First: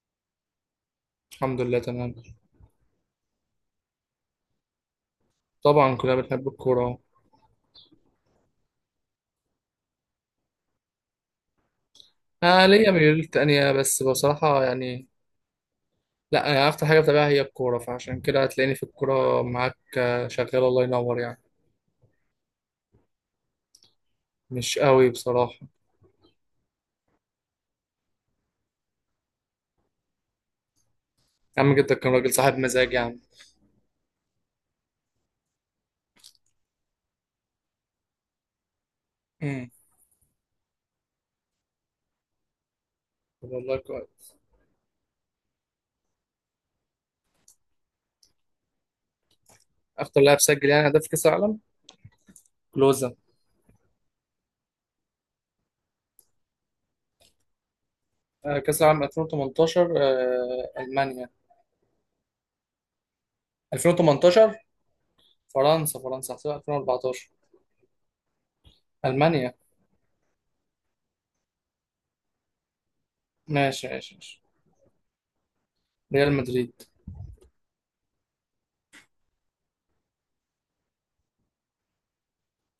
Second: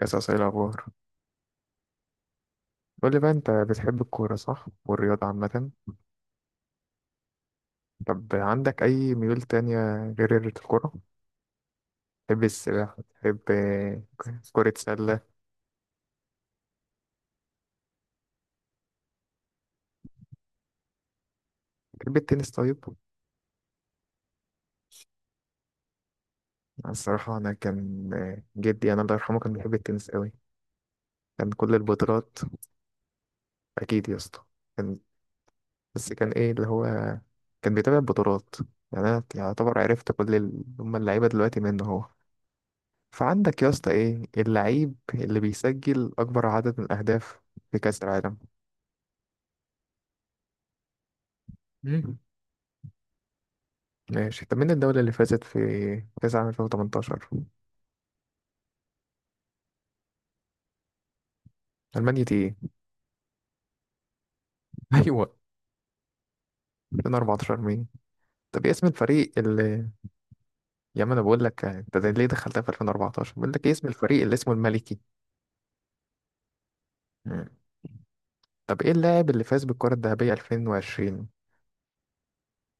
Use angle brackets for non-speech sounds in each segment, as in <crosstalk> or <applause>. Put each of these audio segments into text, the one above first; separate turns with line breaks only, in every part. قصص ايه الأخبار؟
الحمد لله تمام.
قول لي بقى، أنت بتحب الكورة صح والرياضة عامة؟
طبعا، كلنا بنحب الكورة اهو.
طب عندك أي ميول تانية غير الكورة؟ تحب
انا ليا
السباحة؟
ميول
تحب
تانية، بس بصراحة
كرة
يعني.
سلة؟
لا، انا اكتر حاجة بتابعها هي الكورة، فعشان كده هتلاقيني في الكورة معاك. شغال، الله ينور يعني.
تحب التنس؟ طيب.
مش قوي بصراحة.
أنا الصراحة أنا كان جدي أنا الله يرحمه كان بيحب التنس قوي، كان
يا
كل
عم، جدك كان راجل
البطولات.
صاحب مزاج يا عم.
أكيد يا اسطى. كان بس كان إيه اللي هو كان بيتابع البطولات. يعني أنا
امم.
يعتبر عرفت كل هما اللعيبة دلوقتي منه هو.
طب
فعندك يا
والله،
اسطى، إيه
كويس.
اللعيب اللي بيسجل أكبر عدد من الأهداف في كأس العالم؟
اكتر لاعب سجل يعني هدف في كأس العالم،
مم.
كلوزا.
ماشي. طب مين الدولة اللي فازت في كأس عام 2018؟
آه، كأس العالم 2018. المانيا.
ألمانيا؟ دي ايه.
2018.
<laughs> أيوة.
فرنسا، فرنسا هحسبها 2014.
2014 مين؟ طب ايه اسم الفريق
المانيا.
اللي... يا عم أنا بقول لك، أنت ده ليه دخلتها في 2014؟ بقول لك ايه اسم
ماشي، ماشي،
الفريق اللي
ماشي.
اسمه الملكي؟
ريال مدريد.
مم. طب ايه اللاعب اللي فاز بالكرة الذهبية 2020؟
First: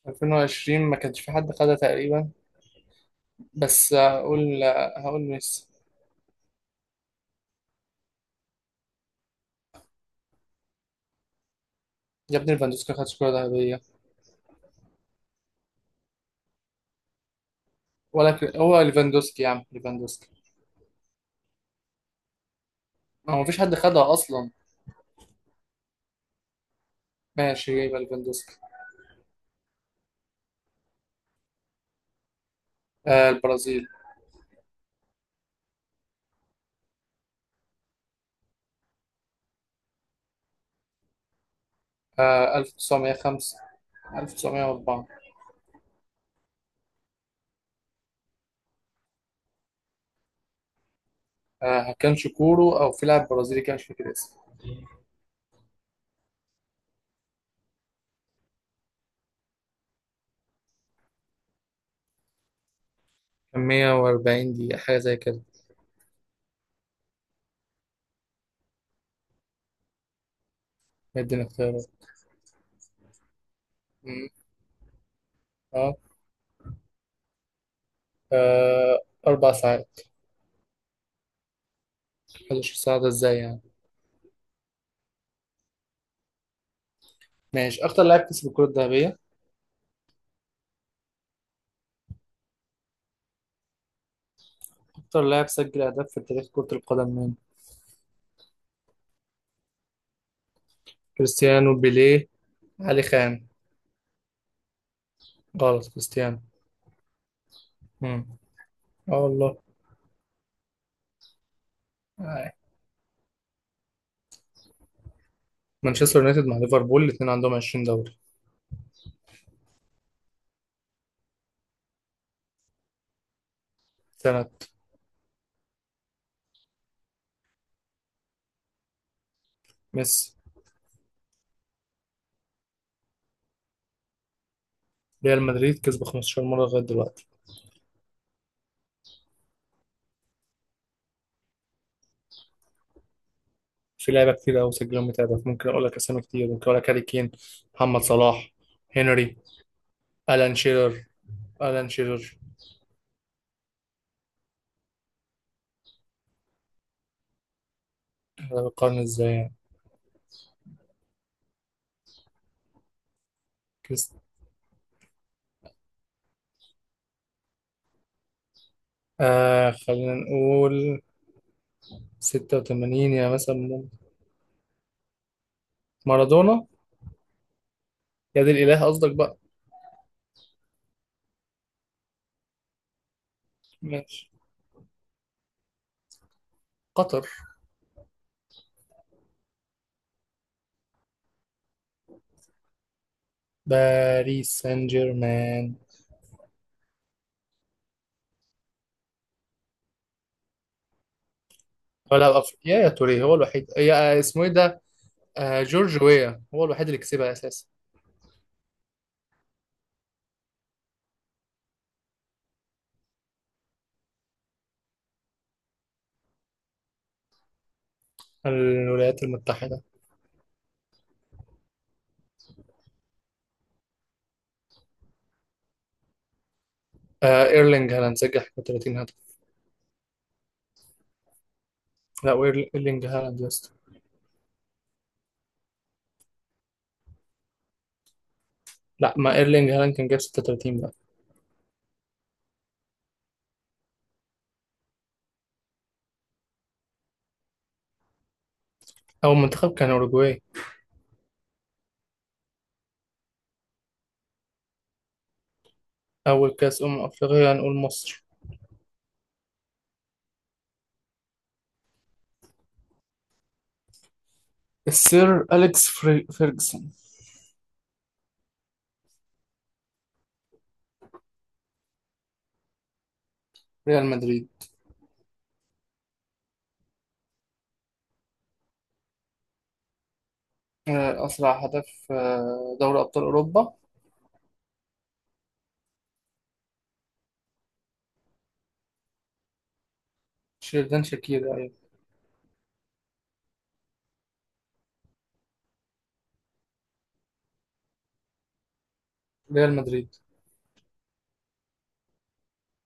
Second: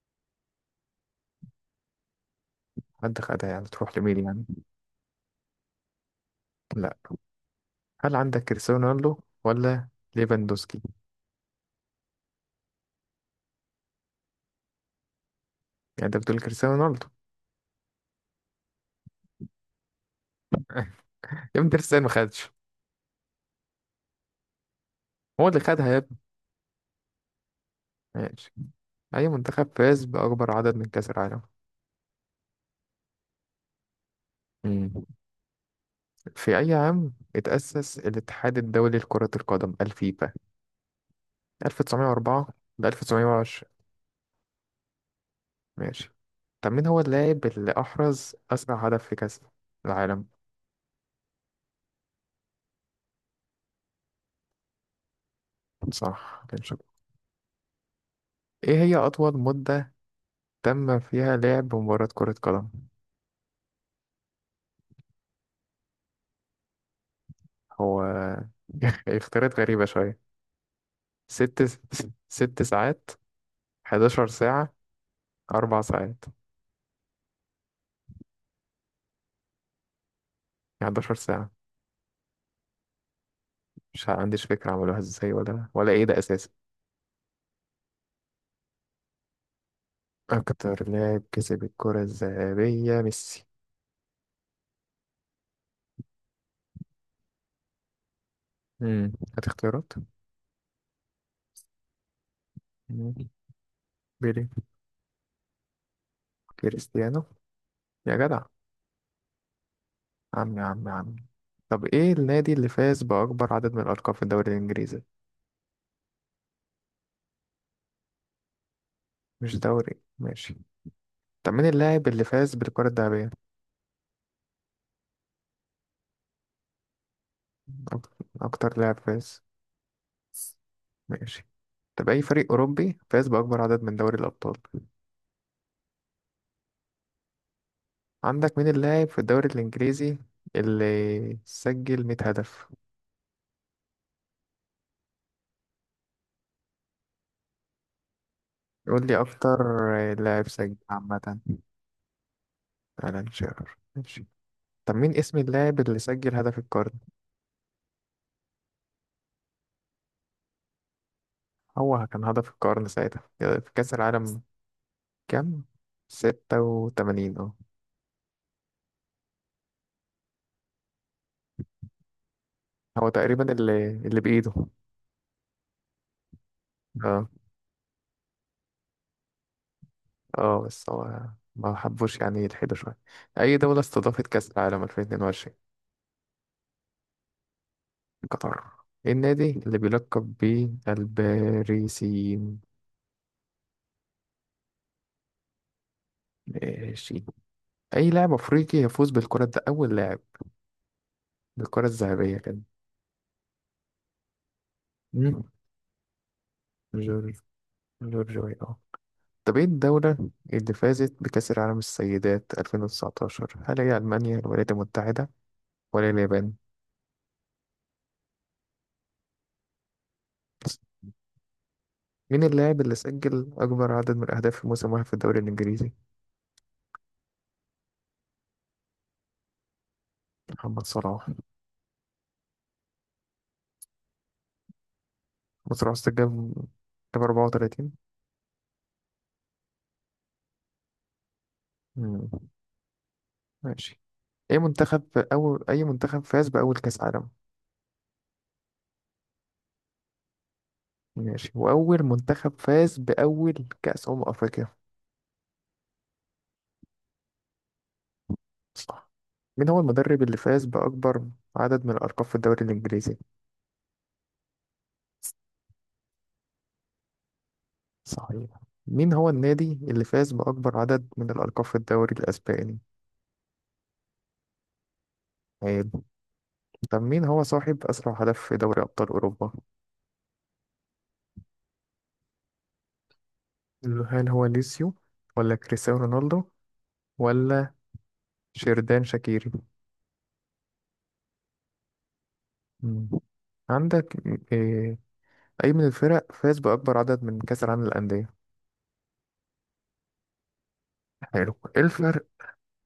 2020 ما كانش في حد خدها تقريبا،
حد خدها يعني،
بس
تروح لمين يعني؟
هقول ميسي.
لا. هل عندك كريستيانو رونالدو ولا ليفاندوسكي؟
يا ابني، ليفاندوسكي خد كرة ذهبية.
يعني أنت بتقول كريستيانو رونالدو؟
ولا هو ليفاندوسكي يا عم، ليفاندوسكي.
<laughs> يا ابني كريستيانو ما خدش،
هو مفيش حد خدها أصلا.
هو اللي خدها يا ابني.
ماشي، يبقى
ماشي.
ليفاندوسكي.
أي منتخب فاز بأكبر عدد من كأس العالم؟
آه، البرازيل.
مم. في أي عام اتأسس الاتحاد الدولي لكرة القدم الفيفا؟ 1904؟
آه،
ل
1905.
1920؟
1904.
ماشي. طب مين هو اللاعب اللي أحرز أسرع هدف في كأس العالم؟
آه، كان شكورو أو في لاعب برازيلي كان مش فاكر اسمه.
صح، كان شاطر. إيه هي أطول مدة تم فيها لعب مباراة كرة قدم؟
كان 140 دقيقة حاجة زي كده.
هو <laughs> اختيارات غريبة شوية.
مدينا
ست
اختيارات.
ست ساعات؟ 11
مم.
ساعة؟ أربع
اه.
ساعات؟
آه، 4 ساعات.
11 ساعة؟
11 ساعة ده ازاي يعني؟
مش عنديش فكرة، عملوها ازاي ولا ايه ده أساسا؟
ماشي، أكتر لاعب كسب الكرة الذهبية.
أكتر لاعب كسب الكرة الذهبية ميسي.
أكتر لاعب سجل أهداف في تاريخ كرة القدم مين؟
هات اختيارات.
كريستيانو، بيليه، علي
مم.
خان.
بيلي.
غلط، كريستيانو.
كريستيانو. يا
مم.
جدع!
اه والله.
عم، يا عم يا عم. طب ايه النادي
آه.
اللي فاز بأكبر عدد من الألقاب في الدوري الإنجليزي؟
مانشستر يونايتد مع ليفربول، الاثنين عندهم 20 دوري.
مش دوري. ماشي. طب مين اللاعب اللي فاز بالكرة الذهبية؟
سنة.
أك- أكتر لاعب فاز؟
ميسي.
ماشي. طب أي فريق أوروبي فاز بأكبر عدد من دوري الأبطال؟
ريال مدريد كسب 15 مرة لغاية دلوقتي.
عندك مين اللاعب في الدوري الإنجليزي اللي سجل 100 هدف؟
في لعيبة كتير قوي سجلهم، متابعة ممكن اقول لك اسامي كتير. ممكن اقول لك هاري كين، محمد صلاح،
قول لي
هنري،
أكتر لاعب
الان
سجل
شيرر،
عامة.
الان شيرر.
ألان شيرر. ماشي. طب مين اسم اللاعب اللي سجل هدف القرن؟
ده بيقارن ازاي يعني؟
هو كان هدف القرن ساعتها في كأس
كريست
العالم كام؟ 86، اه.
خلينا نقول
هو
86، يا
تقريبا
مثلا
اللي
ممكن.
اللي بإيده.
مارادونا.
اه،
يا دي الاله، قصدك بقى.
اه، بس هو ما حبوش يعني يلحدوا شوية. أي دولة استضافت
ماشي،
كأس العالم 2022؟
قطر.
قطر. إيه النادي اللي بيلقب بالباريسيين؟
باريس سان جيرمان.
ماشي. أي لاعب أفريقي يفوز بالكرة، ده أول لاعب بالكرة الذهبية
ولا
كده؟
افريقيا، يا توريه هو الوحيد، يا اسمه ايه ده؟
مم.
آه، جورج ويا هو الوحيد اللي كسبها
جورج.
اساسا.
جورج وي، اه. طب ايه الدولة اللي فازت بكأس العالم السيدات 2019؟ هل هي ألمانيا، الولايات المتحدة، ولا اليابان؟
الولايات المتحده.
مين اللاعب اللي سجل أكبر عدد من الأهداف في موسم واحد في الدوري الإنجليزي؟
آه، ايرلينج هالاند سجل 31 هدف.
محمد صلاح
لا، ايرلينج هالاند يا اسطى.
محمد صلاح سجل جاب 34.
لا، ما ايرلينج هالاند كان جاب 36 بقى.
مم. ماشي. أي منتخب فاز بأول كأس عالم؟
اول منتخب كان اوروجواي.
ماشي. وأول منتخب فاز بأول كأس أمم أفريقيا؟
اول كاس افريقيا هنقول مصر.
صح. مين هو المدرب اللي فاز بأكبر عدد من الألقاب في الدوري الإنجليزي؟
السير اليكس فيرجسون.
صحيح. مين هو النادي اللي فاز بأكبر عدد من الألقاب في الدوري الأسباني؟
ريال مدريد.
عيب. طب مين هو صاحب أسرع هدف في دوري أبطال أوروبا؟
آه، اسرع هدف، دوري ابطال اوروبا.
هل هو ليسيو، ولا كريستيانو رونالدو، ولا شيردان شاكيري؟
شيردان شاكير، ايوه.
مم. عندك إيه أي من الفرق فاز بأكبر عدد من كأس العالم للأندية؟
ريال مدريد.
حلو. إيه الفرق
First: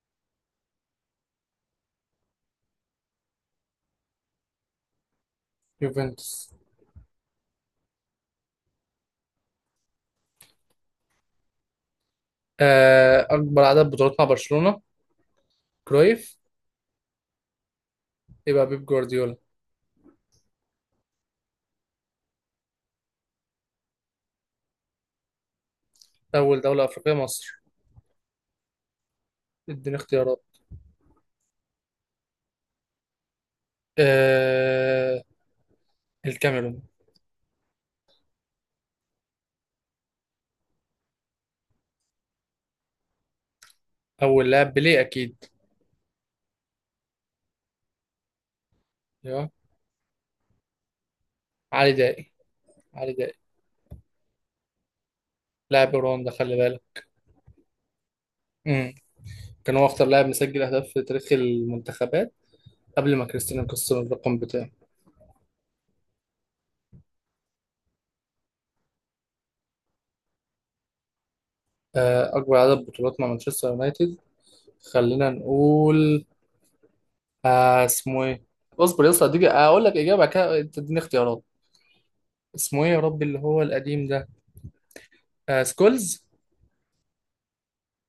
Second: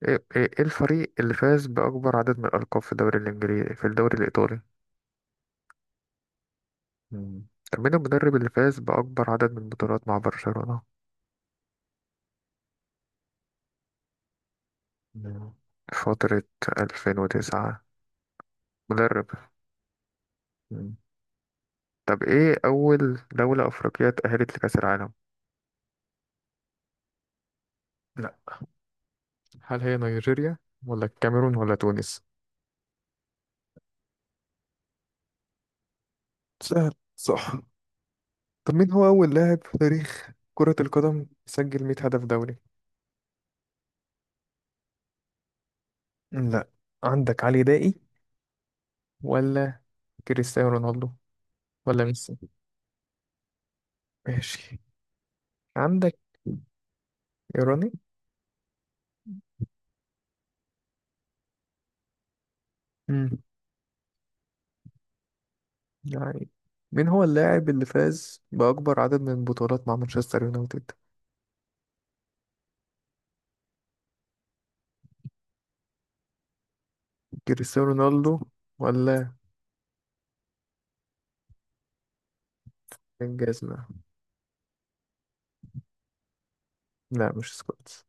إيه إيه إيه الفريق اللي فاز بأكبر عدد من الألقاب في الدوري الإنجليزي في الدوري الإيطالي؟
يوفنتوس.
مم. طب مين المدرب اللي فاز بأكبر عدد من البطولات مع برشلونة؟
آه، اكبر عدد بطولات مع برشلونه.
مم.
كرويف.
فترة 2009؟
يبقى بيب
مدرب.
جوارديولا.
مم. طب إيه أول دولة أفريقية اتأهلت لكأس العالم؟
أول دولة أفريقية مصر.
لا. هل هي
اديني اختيارات.
نيجيريا، ولا الكاميرون، ولا تونس؟
آه... الكاميرون.
سهل، صح. طب مين هو أول لاعب في تاريخ كرة القدم سجل 100 هدف دولي؟
أول لاعب بيليه أكيد.
لا. عندك علي دائي،
أيوه.
ولا كريستيانو رونالدو،
علي
ولا
دائي.
ميسي؟
علي دائي.
ماشي.
لاعب
عندك
رواندا، خلي بالك.
إيراني.
امم كان هو أكتر لاعب مسجل أهداف في تاريخ المنتخبات قبل ما
مم.
كريستيانو يكسر الرقم بتاعه.
يعني مين هو اللاعب اللي فاز بأكبر عدد من البطولات مع مانشستر يونايتد؟
أكبر عدد بطولات مع مانشستر يونايتد، خلينا نقول.
كريستيانو
اسمه
رونالدو،
إيه؟ اصبر يا
ولا...
اسطى، اديك اقول لك اجابه بعد كده انت تديني اختيارات. اسمه ايه يا ربي اللي هو
انجازنا.
القديم ده؟ سكولز.
لا، مش سكولز.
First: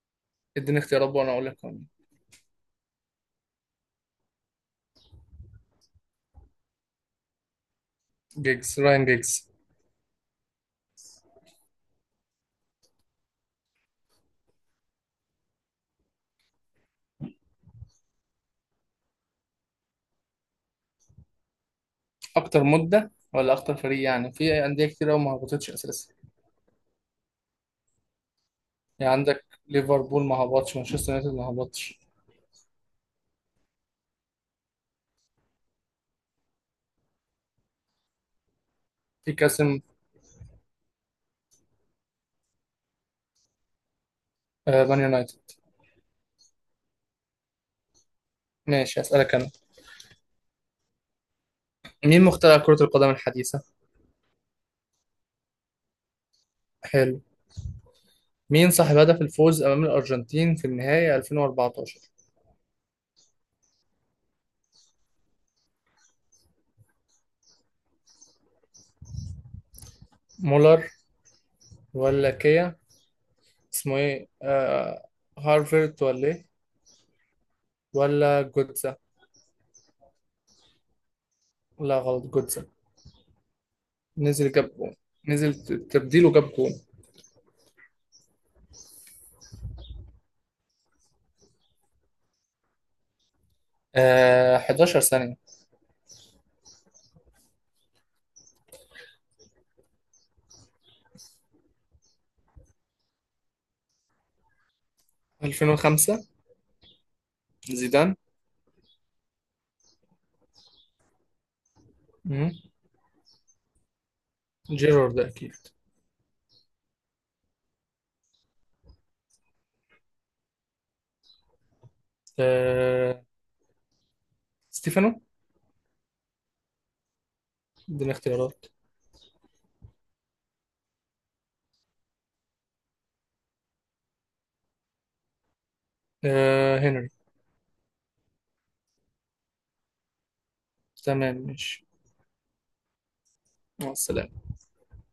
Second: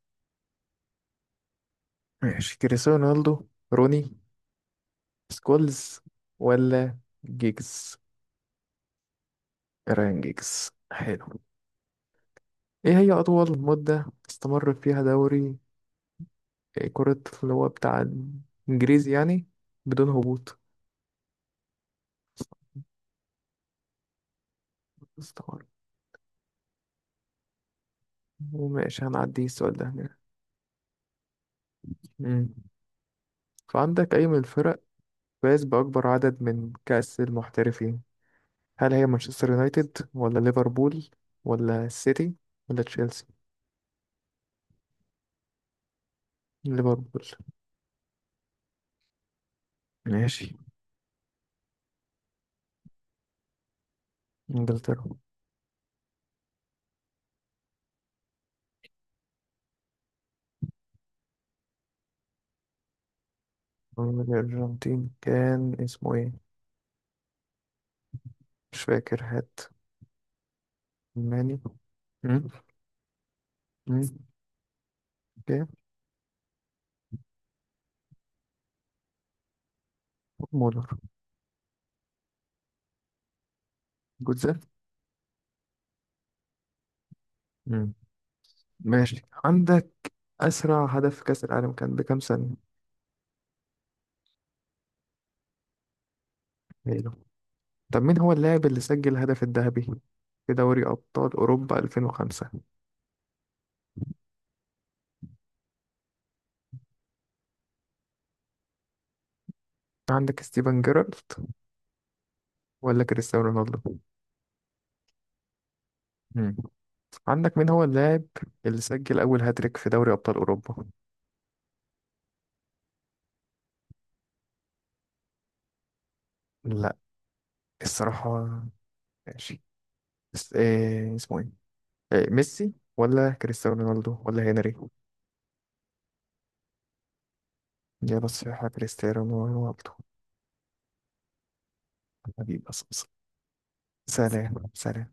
اديني اختيارات وانا اقول لك.
ماشي، كريستيانو رونالدو، روني، سكولز، ولا جيجز؟
جيجز، راين جيجز.
ران جيجز، حلو. ايه هي اطول مدة استمر فيها دوري كرة اللي هو بتاع انجليزي يعني بدون هبوط؟
اكتر مده ولا اكتر فريق يعني، في انديه كتير قوي ما
استمر.
هبطتش اساسا.
وماشي،
يعني
هنعدي
عندك
السؤال ده.
ليفربول ما هبطش، مانشستر يونايتد ما هبطش.
مم. فعندك، اي من الفرق فاز باكبر عدد من كأس المحترفين؟ هل هي
في
مانشستر
كاسم.
يونايتد، ولا ليفربول، ولا السيتي، ولا تشيلسي؟
آه، مان يونايتد.
ليفربول.
ماشي، اسالك انا.
ماشي.
مين مخترع كره القدم الحديثه؟
انجلترا.
حلو. مين صاحب هدف الفوز امام الارجنتين في النهائي 2014؟
الارجنتين كان اسمه ايه؟ مش فاكر، هات.
مولر.
ماني.
ولا
مم.
كيا. اسمه
مم.
ايه آه
اوكي.
هارفرد ولا ايه. ولا جوتزا.
مولر.
لا، غلط، جوتزا. نزل،
جوتزا.
جاب جون. نزل تبديله جاب جون.
مم. ماشي. عندك اسرع هدف في كاس العالم كان بكام سنه؟
آه، 11 ثانية.
ميلو. طب مين هو اللاعب اللي سجل الهدف الذهبي في دوري ابطال اوروبا 2005؟
2005. زيدان.
عندك ستيفن جيرارد،
مم.
ولا كريستيانو رونالدو؟
جيرارد أكيد.
مم. عندك مين هو اللاعب اللي سجل أول هاتريك في دوري أبطال أوروبا؟
آه... ستيفانو.
لا،
اديني
الصراحة.
اختيارات.
ماشي. إيه اسمه إيه؟ إيه، ميسي، ولا كريستيانو رونالدو، ولا هنري؟
هنري.
إجابة صحيحة: كريستيانو رونالدو.
تمام، ماشي.
حبيبي أصلا.
مع السلامة.
سلام سلام.